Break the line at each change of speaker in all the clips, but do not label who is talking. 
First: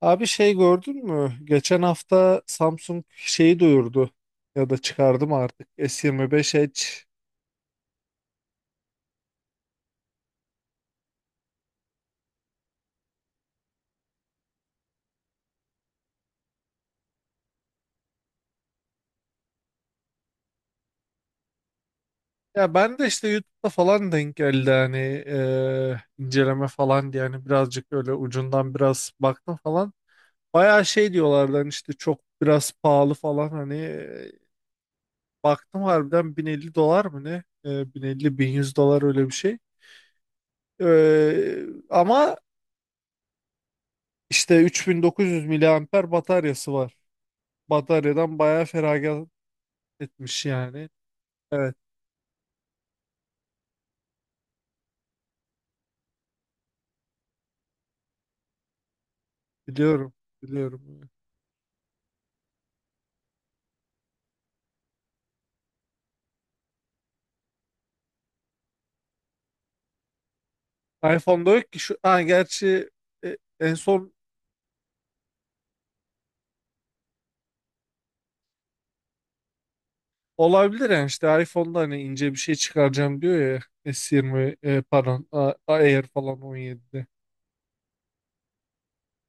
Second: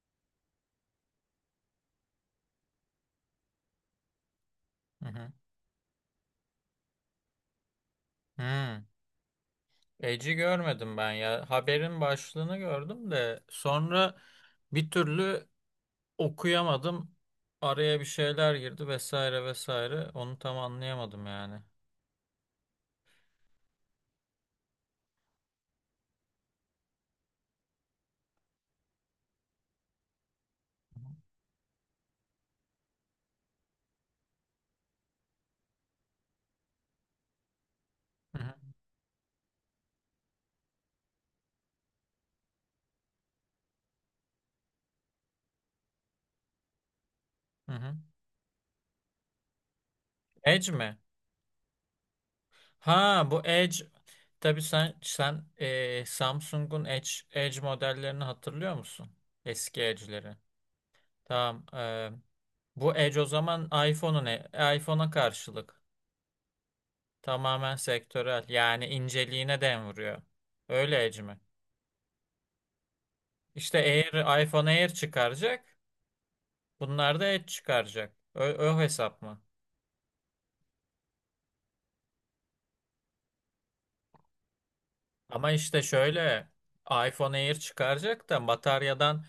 Abi, şey gördün mü? Geçen hafta Samsung şeyi duyurdu ya da
Hı
çıkardı
hı.
mı artık S25 Edge.
Hmm. Eci görmedim ben ya. Haberin başlığını gördüm de sonra bir türlü okuyamadım. Araya bir şeyler girdi vesaire vesaire. Onu tam anlayamadım yani.
Ya ben de işte YouTube'da falan denk geldi hani, inceleme falan diye hani birazcık öyle ucundan biraz baktım falan. Bayağı şey diyorlardı hani işte çok biraz pahalı falan hani, baktım harbiden 1050 dolar mı ne?
Hı hı.
1050-1100 dolar öyle bir şey. Ama işte 3900 miliamper bataryası var.
Hı hı.
Bataryadan bayağı feragat etmiş
Edge
yani.
mi?
Evet,
Ha bu Edge. Tabii sen Samsung'un Edge modellerini hatırlıyor musun? Eski
biliyorum,
Edge'leri.
biliyorum.
Tamam. Bu Edge o zaman iPhone'a karşılık. Tamamen sektörel. Yani inceliğine dem vuruyor. Öyle Edge mi?
iPhone'da yok ki şu, ha, gerçi en
İşte
son
Air, iPhone Air çıkaracak. Bunlar da Edge çıkaracak. O hesap mı?
olabilir yani işte iPhone'da hani ince bir şey çıkaracağım diyor ya S20, pardon,
Ama işte
Air falan
şöyle
17'de.
iPhone Air çıkaracak da bataryadan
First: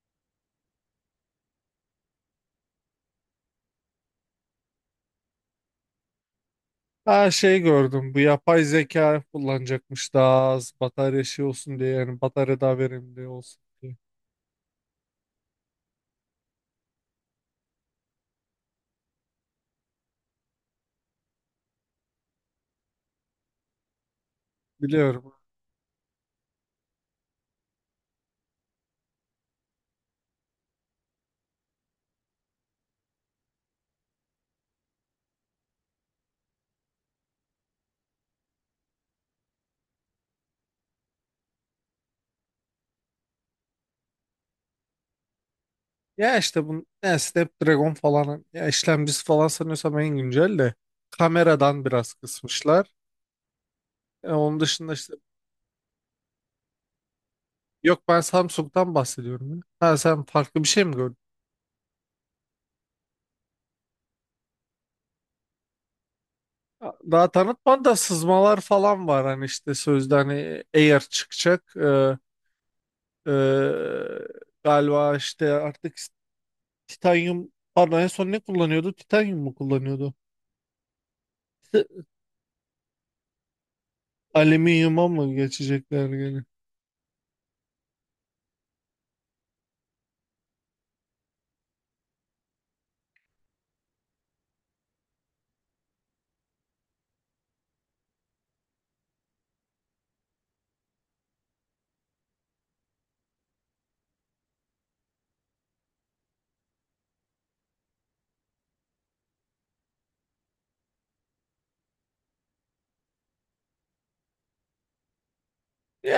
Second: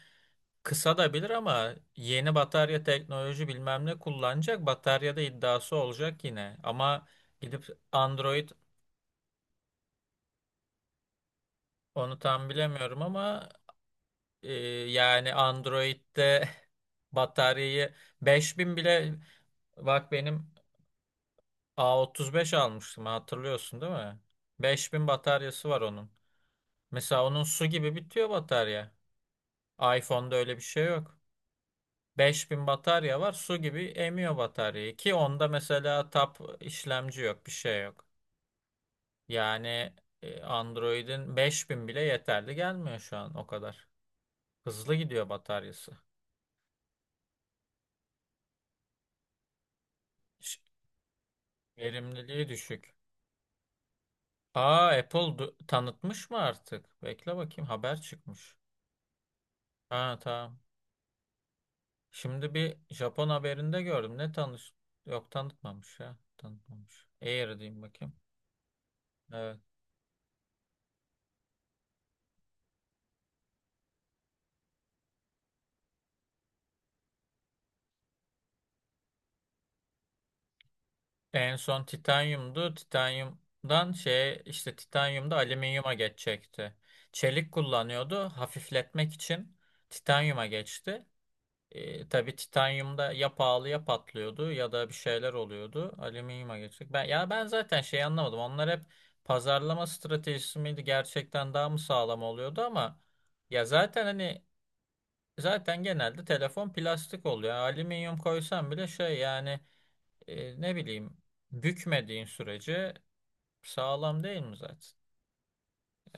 kısa da bilir ama yeni batarya teknoloji bilmem ne kullanacak. Bataryada iddiası olacak yine. Ama
Ha, şey
gidip
gördüm, bu
Android
yapay zeka kullanacakmış daha az batarya şey olsun diye,
onu
yani
tam
batarya daha
bilemiyorum
verimli
ama
olsun diye.
e, yani Android'de bataryayı 5000 bile. Bak benim A35 almıştım, hatırlıyorsun değil mi? 5000
Biliyorum.
bataryası var onun. Mesela onun su gibi bitiyor batarya. iPhone'da öyle bir şey yok. 5000 batarya var, su gibi emiyor bataryayı ki onda mesela tap işlemci yok, bir şey yok. Yani Android'in 5000 bile yeterli gelmiyor şu an o kadar. Hızlı gidiyor bataryası.
Ya işte bu ne, Snapdragon falan ya işlemcisi falan, sanıyorsam en güncel
Ş-
de kameradan biraz
Verimliliği
kısmışlar.
düşük.
Onun
Aa
dışında işte.
Apple tanıtmış mı artık? Bekle bakayım, haber
Yok, ben
çıkmış.
Samsung'dan bahsediyorum ya. Ha,
Ha
sen
tamam.
farklı bir şey mi gördün?
Şimdi bir Japon haberinde gördüm. Ne tanış? Yok tanıtmamış ya. Tanıtmamış.
Daha
Air diyeyim
tanıtmadı da
bakayım.
sızmalar falan var hani,
Evet.
işte sözde hani Air çıkacak. Ee, galiba işte artık titanyum, pardon, en son ne kullanıyordu? Titanyum mu kullanıyordu?
En son titanyumdu. Titanyumdan şey işte
Alüminyuma mı
titanyumda alüminyuma
geçecekler gene?
geçecekti. Çelik kullanıyordu. Hafifletmek için titanyuma geçti. Tabii titanyumda ya pahalı ya patlıyordu ya da bir şeyler oluyordu. Alüminyuma geçecek. Ya ben zaten şey anlamadım. Onlar hep pazarlama stratejisi miydi? Gerçekten daha mı sağlam oluyordu ama ya zaten hani zaten genelde telefon plastik oluyor. Yani alüminyum koysam bile şey yani ne bileyim, bükmediğin sürece sağlam değil mi zaten?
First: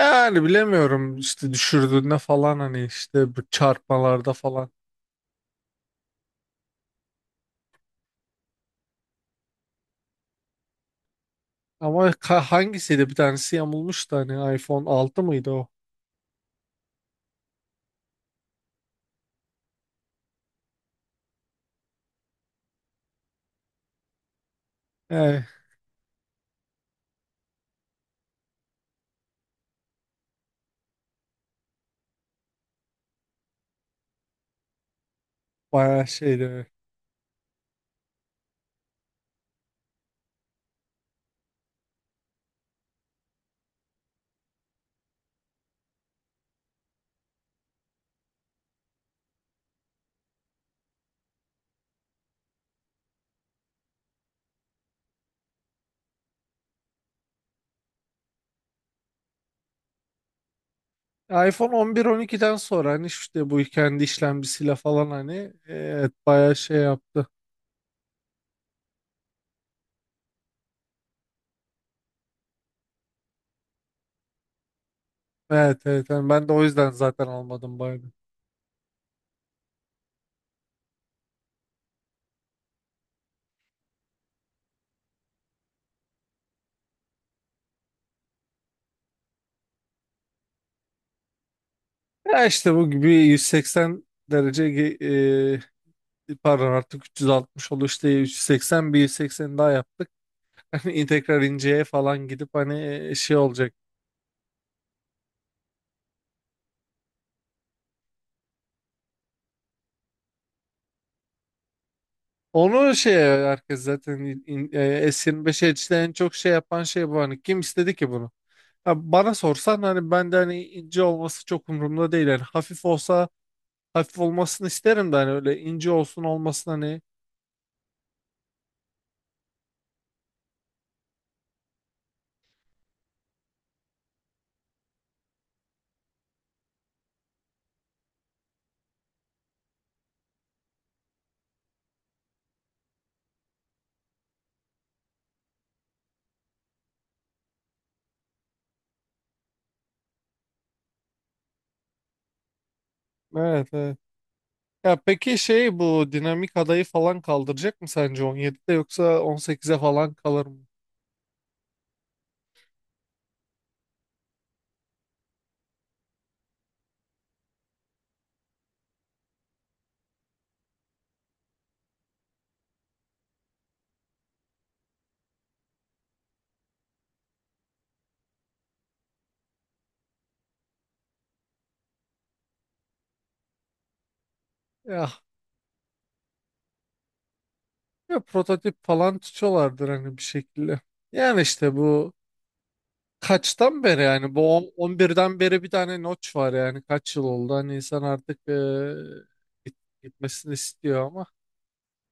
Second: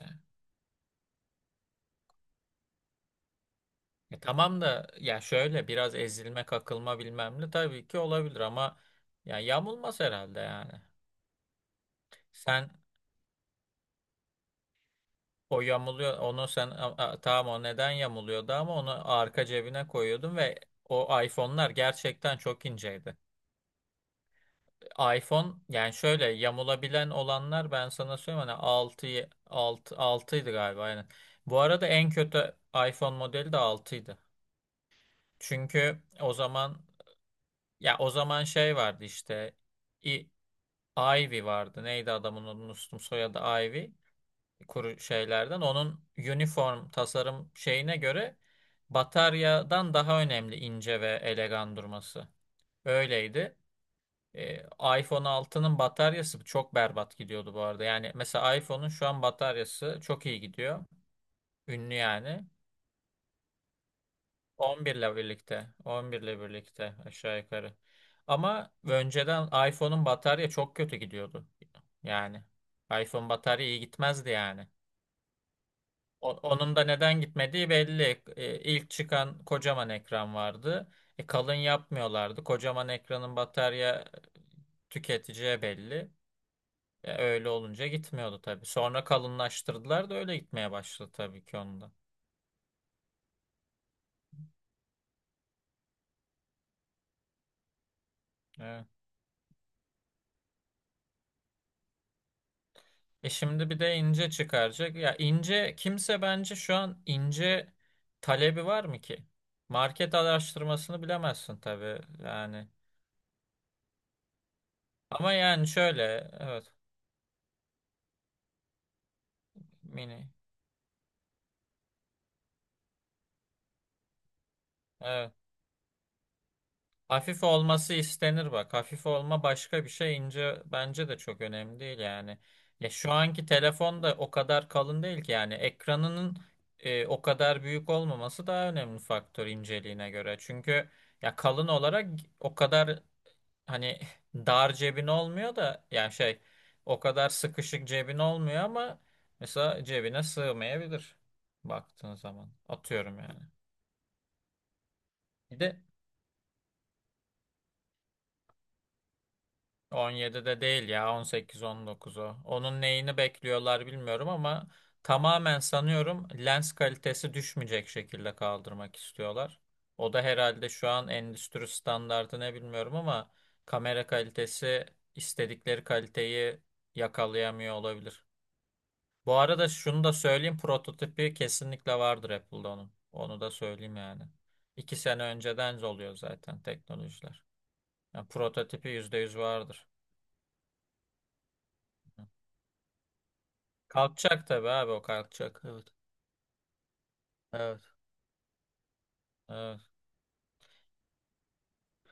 Yani,
bilemiyorum işte düşürdüğünde falan, hani işte bu çarpmalarda
tamam
falan.
da ya şöyle biraz ezilme kakılma bilmem ne tabii ki olabilir ama ya yamulmaz herhalde yani.
Ama
Sen
hangisiydi, bir tanesi yamulmuştu hani, iPhone 6 mıydı
o
o?
yamuluyor, onu sen tamam, o neden yamuluyordu ama onu arka cebine koyuyordun ve o iPhone'lar gerçekten çok inceydi.
Yani
iPhone yani şöyle yamulabilen olanlar ben sana söyleyeyim hani 6 altıydı galiba aynen. Bu arada en kötü iPhone modeli de altıydı. Çünkü
bayağı
o
şeydi.
zaman ya o zaman şey vardı işte, i, Ivy vardı. Neydi adamın adını unuttum, soyadı Ivy. Kuru şeylerden. Onun uniform tasarım şeyine göre bataryadan daha önemli ince ve elegan durması. Öyleydi. E, iPhone altının bataryası çok berbat gidiyordu bu arada. Yani mesela iPhone'un şu an bataryası çok iyi gidiyor.
iPhone
Ünlü yani.
11-12'den sonra hani işte bu kendi işlemcisiyle
11
falan
ile
hani,
birlikte.
evet,
11 ile
bayağı şey
birlikte
yaptı.
aşağı yukarı. Ama önceden iPhone'un batarya çok kötü gidiyordu. Yani iPhone batarya iyi gitmezdi yani.
Evet, evet, hani ben de o
Onun da
yüzden
neden
zaten
gitmediği
almadım bayağı.
belli. İlk çıkan kocaman ekran vardı. Kalın yapmıyorlardı. Kocaman ekranın batarya tüketeceği belli. Ya öyle olunca gitmiyordu tabii. Sonra kalınlaştırdılar da öyle gitmeye başladı tabii ki onda.
Ya işte bu gibi 180 derece pardon, artık 360 oldu, işte
Evet.
180 bir 180 daha yaptık. Hani tekrar inceye falan gidip hani şey
Şimdi
olacak.
bir de ince çıkaracak. Ya ince kimse bence şu an ince talebi var mı ki? Market araştırmasını bilemezsin tabii yani.
Onu şey herkes zaten,
Ama
S25
yani
Edge'de en
şöyle
çok şey
evet,
yapan şey bu, hani kim istedi ki? Ha, bana sorsan hani
mini.
ben de hani ince olması çok umurumda değil. Yani hafif olsa hafif olmasını isterim de, hani
Evet.
öyle ince olsun olmasın hani.
Hafif olması istenir bak. Hafif olma başka bir şey. İnce bence de çok önemli değil yani. Ya şu anki telefon da o kadar kalın değil ki yani ekranının o kadar büyük olmaması daha önemli faktör inceliğine göre. Çünkü ya kalın olarak o kadar hani dar cebin olmuyor da yani şey o kadar sıkışık cebin olmuyor ama mesela cebine sığmayabilir baktığın zaman. Atıyorum yani.
Evet, evet. Ya peki,
Bir
şey,
de
bu dinamik adayı falan kaldıracak mı sence 17'de, yoksa 18'e falan kalır
17'de
mı?
değil ya, 18-19'u. Onun neyini bekliyorlar bilmiyorum ama tamamen sanıyorum lens kalitesi düşmeyecek şekilde kaldırmak istiyorlar. O da herhalde şu an endüstri standardı ne bilmiyorum ama kamera kalitesi istedikleri kaliteyi yakalayamıyor olabilir. Bu arada şunu da söyleyeyim, prototipi kesinlikle vardır Apple'da onun. Onu da söyleyeyim yani. İki
Ya,
sene önceden oluyor zaten teknolojiler.
ya
Yani
prototip
prototipi yüzde
falan
yüz vardır.
tutuyorlardır hani bir şekilde. Yani işte bu kaçtan beri, yani
Kalkacak
bu
tabii abi, o
11'den
kalkacak.
beri bir
Evet.
tane notch var, yani kaç yıl oldu hani,
Evet.
insan artık git-
Evet.
gitmesini istiyor ama.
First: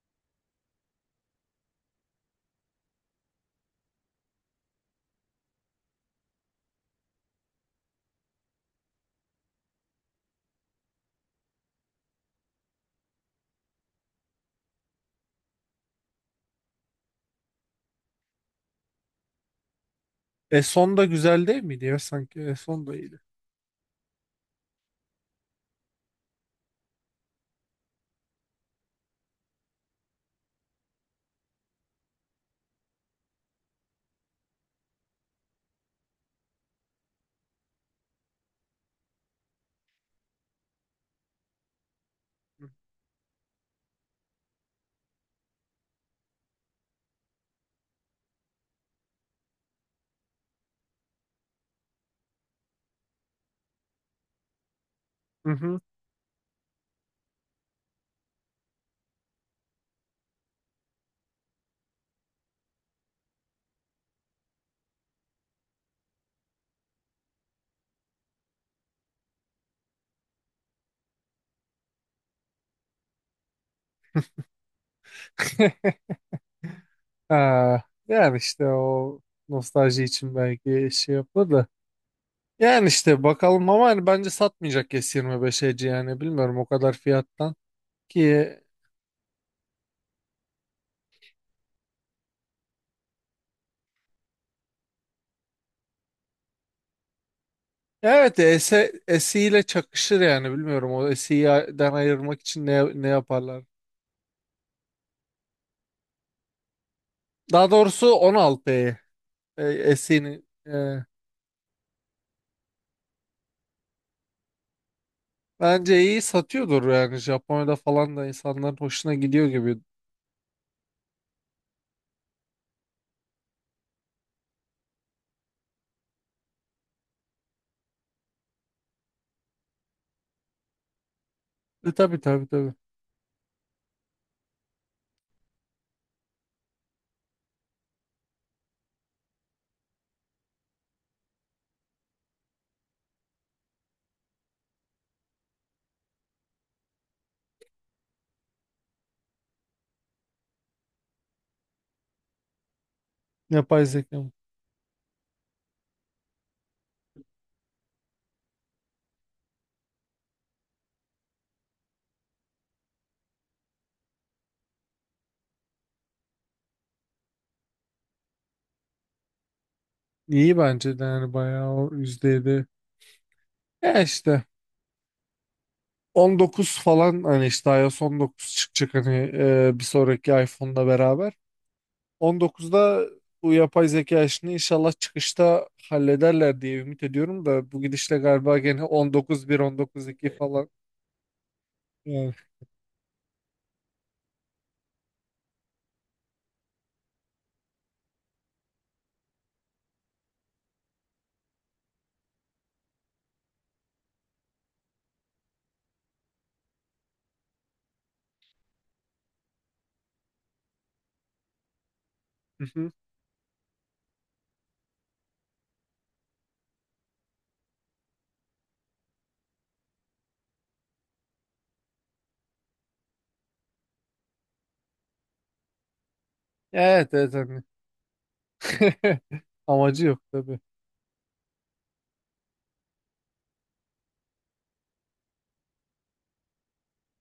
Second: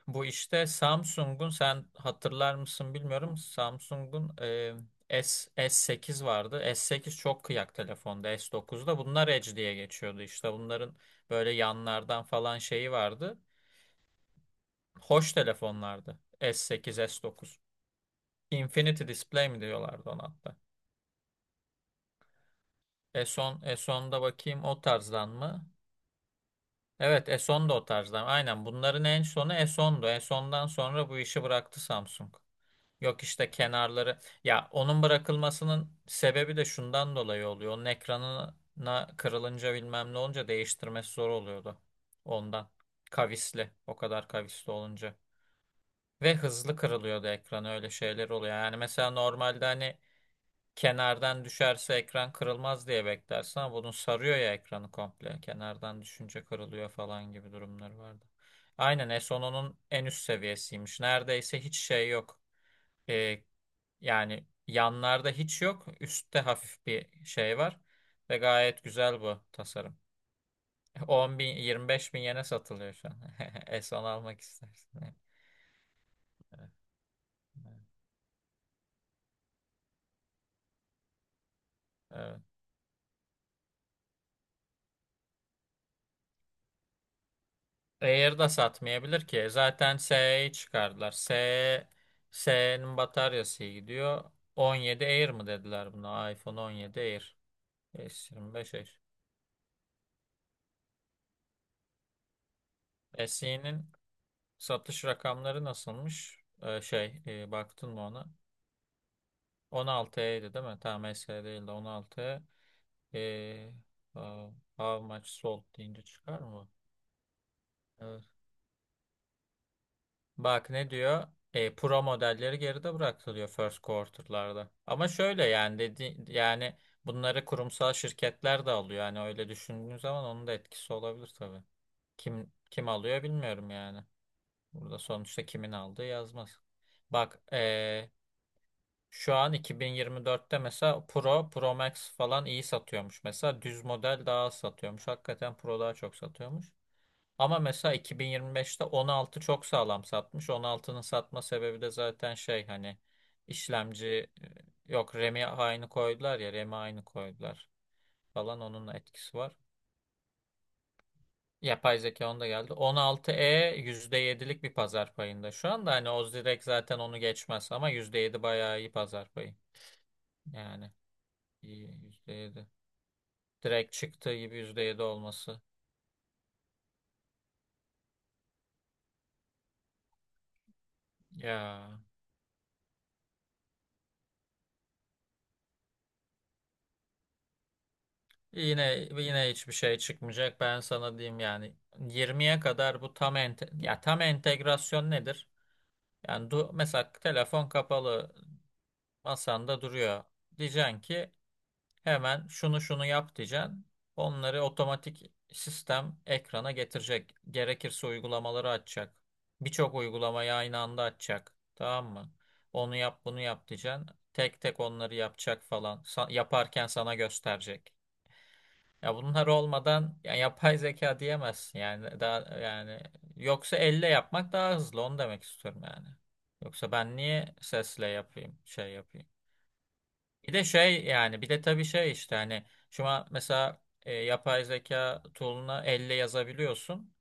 Bu işte Samsung'un, sen hatırlar mısın bilmiyorum. Samsung'un S8 vardı. S8 çok kıyak telefonda. S9'da bunlar Edge diye geçiyordu. İşte bunların böyle yanlardan falan şeyi vardı. Hoş telefonlardı. S8, S9. Infinity Display mi diyorlardı ona hatta.
E son da güzel değil miydi ya sanki? E son da iyiydi.
S10, S10'da bakayım o tarzdan mı? Evet, Eson da o tarzda. Aynen bunların en sonu Eson'du. Eson'dan sonra bu işi bıraktı Samsung. Yok işte kenarları. Ya onun bırakılmasının sebebi de şundan dolayı oluyor. Onun ekranına kırılınca bilmem ne olunca değiştirmesi zor oluyordu. Ondan. Kavisli. O kadar kavisli olunca. Ve hızlı kırılıyordu ekran, öyle şeyler oluyor. Yani mesela normalde hani kenardan düşerse ekran kırılmaz diye beklersin ama bunun sarıyor ya ekranı komple.
Hı hı.
Kenardan düşünce kırılıyor falan gibi durumları vardı. Aynen S10'un en üst seviyesiymiş. Neredeyse hiç şey yok. Ee, yani yanlarda hiç yok. Üstte hafif bir şey var. Ve gayet güzel bu tasarım. 10.000, 25.000 yene satılıyor şu an. S10 almak istersin. Evet. Evet.
Ha, yani işte o nostalji için belki şey yapılır da.
Evet.
Yani işte bakalım, ama hani bence satmayacak S25'eci yani, bilmiyorum, o kadar fiyattan
Air
ki.
da satmayabilir ki. Zaten SE'yi çıkardılar. SE, SE'nin bataryası iyi gidiyor. 17 Air mı dediler buna? iPhone 17 Air.
Evet.
S25
S,
Air.
SE ile çakışır yani, bilmiyorum, o SE'den ayırmak için ne yaparlar.
SE'nin satış rakamları nasılmış? Şey,
Daha
baktın mı
doğrusu
ona?
16'yı, SE'nin,
16E'ydi değil mi? Tamam SE değil de 16E. Ee, how much sold
bence
deyince
iyi
çıkar mı bu?
satıyordur yani, Japonya'da falan da
Ee,
insanların hoşuna gidiyor gibi.
Bak ne diyor? Pro modelleri geride bıraktı diyor first quarter'larda. Ama şöyle yani dedi yani bunları kurumsal şirketler de alıyor. Yani öyle düşündüğün zaman onun da etkisi olabilir tabii.
Tabii, tabii,
Kim
tabii.
kim alıyor bilmiyorum yani. Burada sonuçta kimin aldığı yazmaz. Bak şu an 2024'te mesela Pro, Pro Max falan iyi satıyormuş. Mesela düz model daha az satıyormuş. Hakikaten Pro daha çok satıyormuş. Ama mesela 2025'te 16 çok sağlam satmış. 16'nın satma sebebi de zaten şey hani
Yapay
işlemci,
zeka mı?
yok, RAM'i aynı koydular ya, RAM'i aynı koydular falan, onun etkisi var. Yapay zeka onda geldi. 16e %7'lik bir pazar payında. Şu anda hani o direkt zaten onu geçmez ama %7 bayağı iyi pazar payı.
İyi,
Yani
bence de yani bayağı
iyi
o
yüzde
%7.
yedi Direkt
Ya
çıktığı
işte
gibi %7 olması.
19 falan, hani işte iOS 19 çıkacak hani, bir sonraki iPhone'la beraber.
Ya,
19'da bu yapay zeka işini inşallah çıkışta hallederler diye ümit ediyorum da, bu gidişle galiba gene
yine
19.1,
hiçbir şey
19.2
çıkmayacak.
falan.
Ben sana diyeyim yani
Yani.
20'ye kadar bu tam ente ya tam entegrasyon nedir? Yani mesela telefon kapalı masanda duruyor. Diyeceksin ki hemen şunu şunu yap diyeceksin. Onları otomatik sistem ekrana getirecek. Gerekirse uygulamaları açacak. Birçok uygulamayı aynı anda açacak. Tamam mı?
Hı hı.
Onu yap bunu yap diyeceksin. Tek tek onları yapacak falan. Yaparken sana gösterecek. Ya bunlar olmadan ya yapay zeka diyemezsin yani daha yani yoksa elle yapmak daha hızlı, onu demek istiyorum yani. Yoksa
Evet,
ben
evet,
niye
hani.
sesle yapayım, şey yapayım.
Amacı yok
Bir
tabii.
de şey yani bir de tabii şey işte hani şu an mesela yapay zeka tool'una elle yazabiliyorsun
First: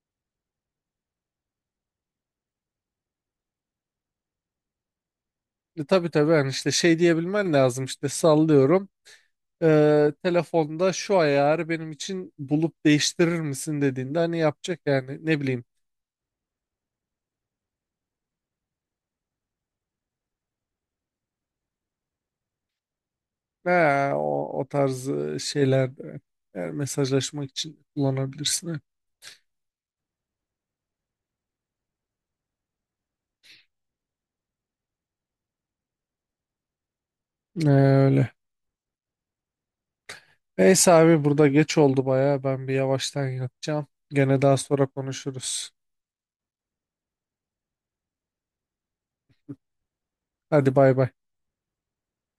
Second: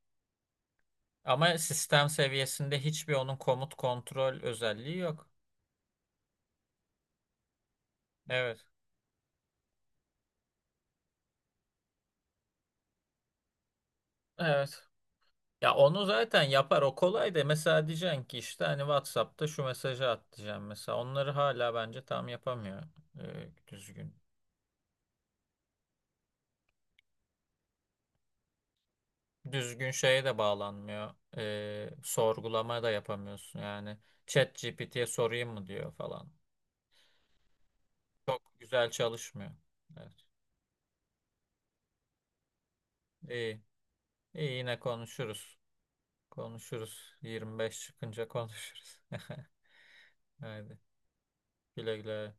ama sistem seviyesinde hiçbir onun komut kontrol özelliği yok.
Tabii, tabii, hani işte şey diyebilmen lazım, işte
Evet.
sallıyorum. Telefonda şu ayarı benim için bulup değiştirir misin dediğinde hani yapacak,
Evet.
yani ne bileyim,
Ya onu zaten yapar o kolay da mesela diyeceksin ki işte hani WhatsApp'ta şu mesajı at diyeceğim mesela onları hala bence tam yapamıyor
ha,
düzgün.
o tarz şeyler de yani mesajlaşmak için kullanabilirsin.
Düzgün şeye de bağlanmıyor, sorgulama da yapamıyorsun yani ChatGPT'ye sorayım mı diyor falan.
Öyle.
Çok güzel çalışmıyor. Evet.
Neyse abi, burada geç oldu baya, ben bir yavaştan
İyi.
yatacağım. Gene
İyi
daha
yine
sonra
konuşuruz.
konuşuruz.
Konuşuruz. 25 çıkınca konuşuruz.
Hadi,
Haydi
bay bay.
güle güle.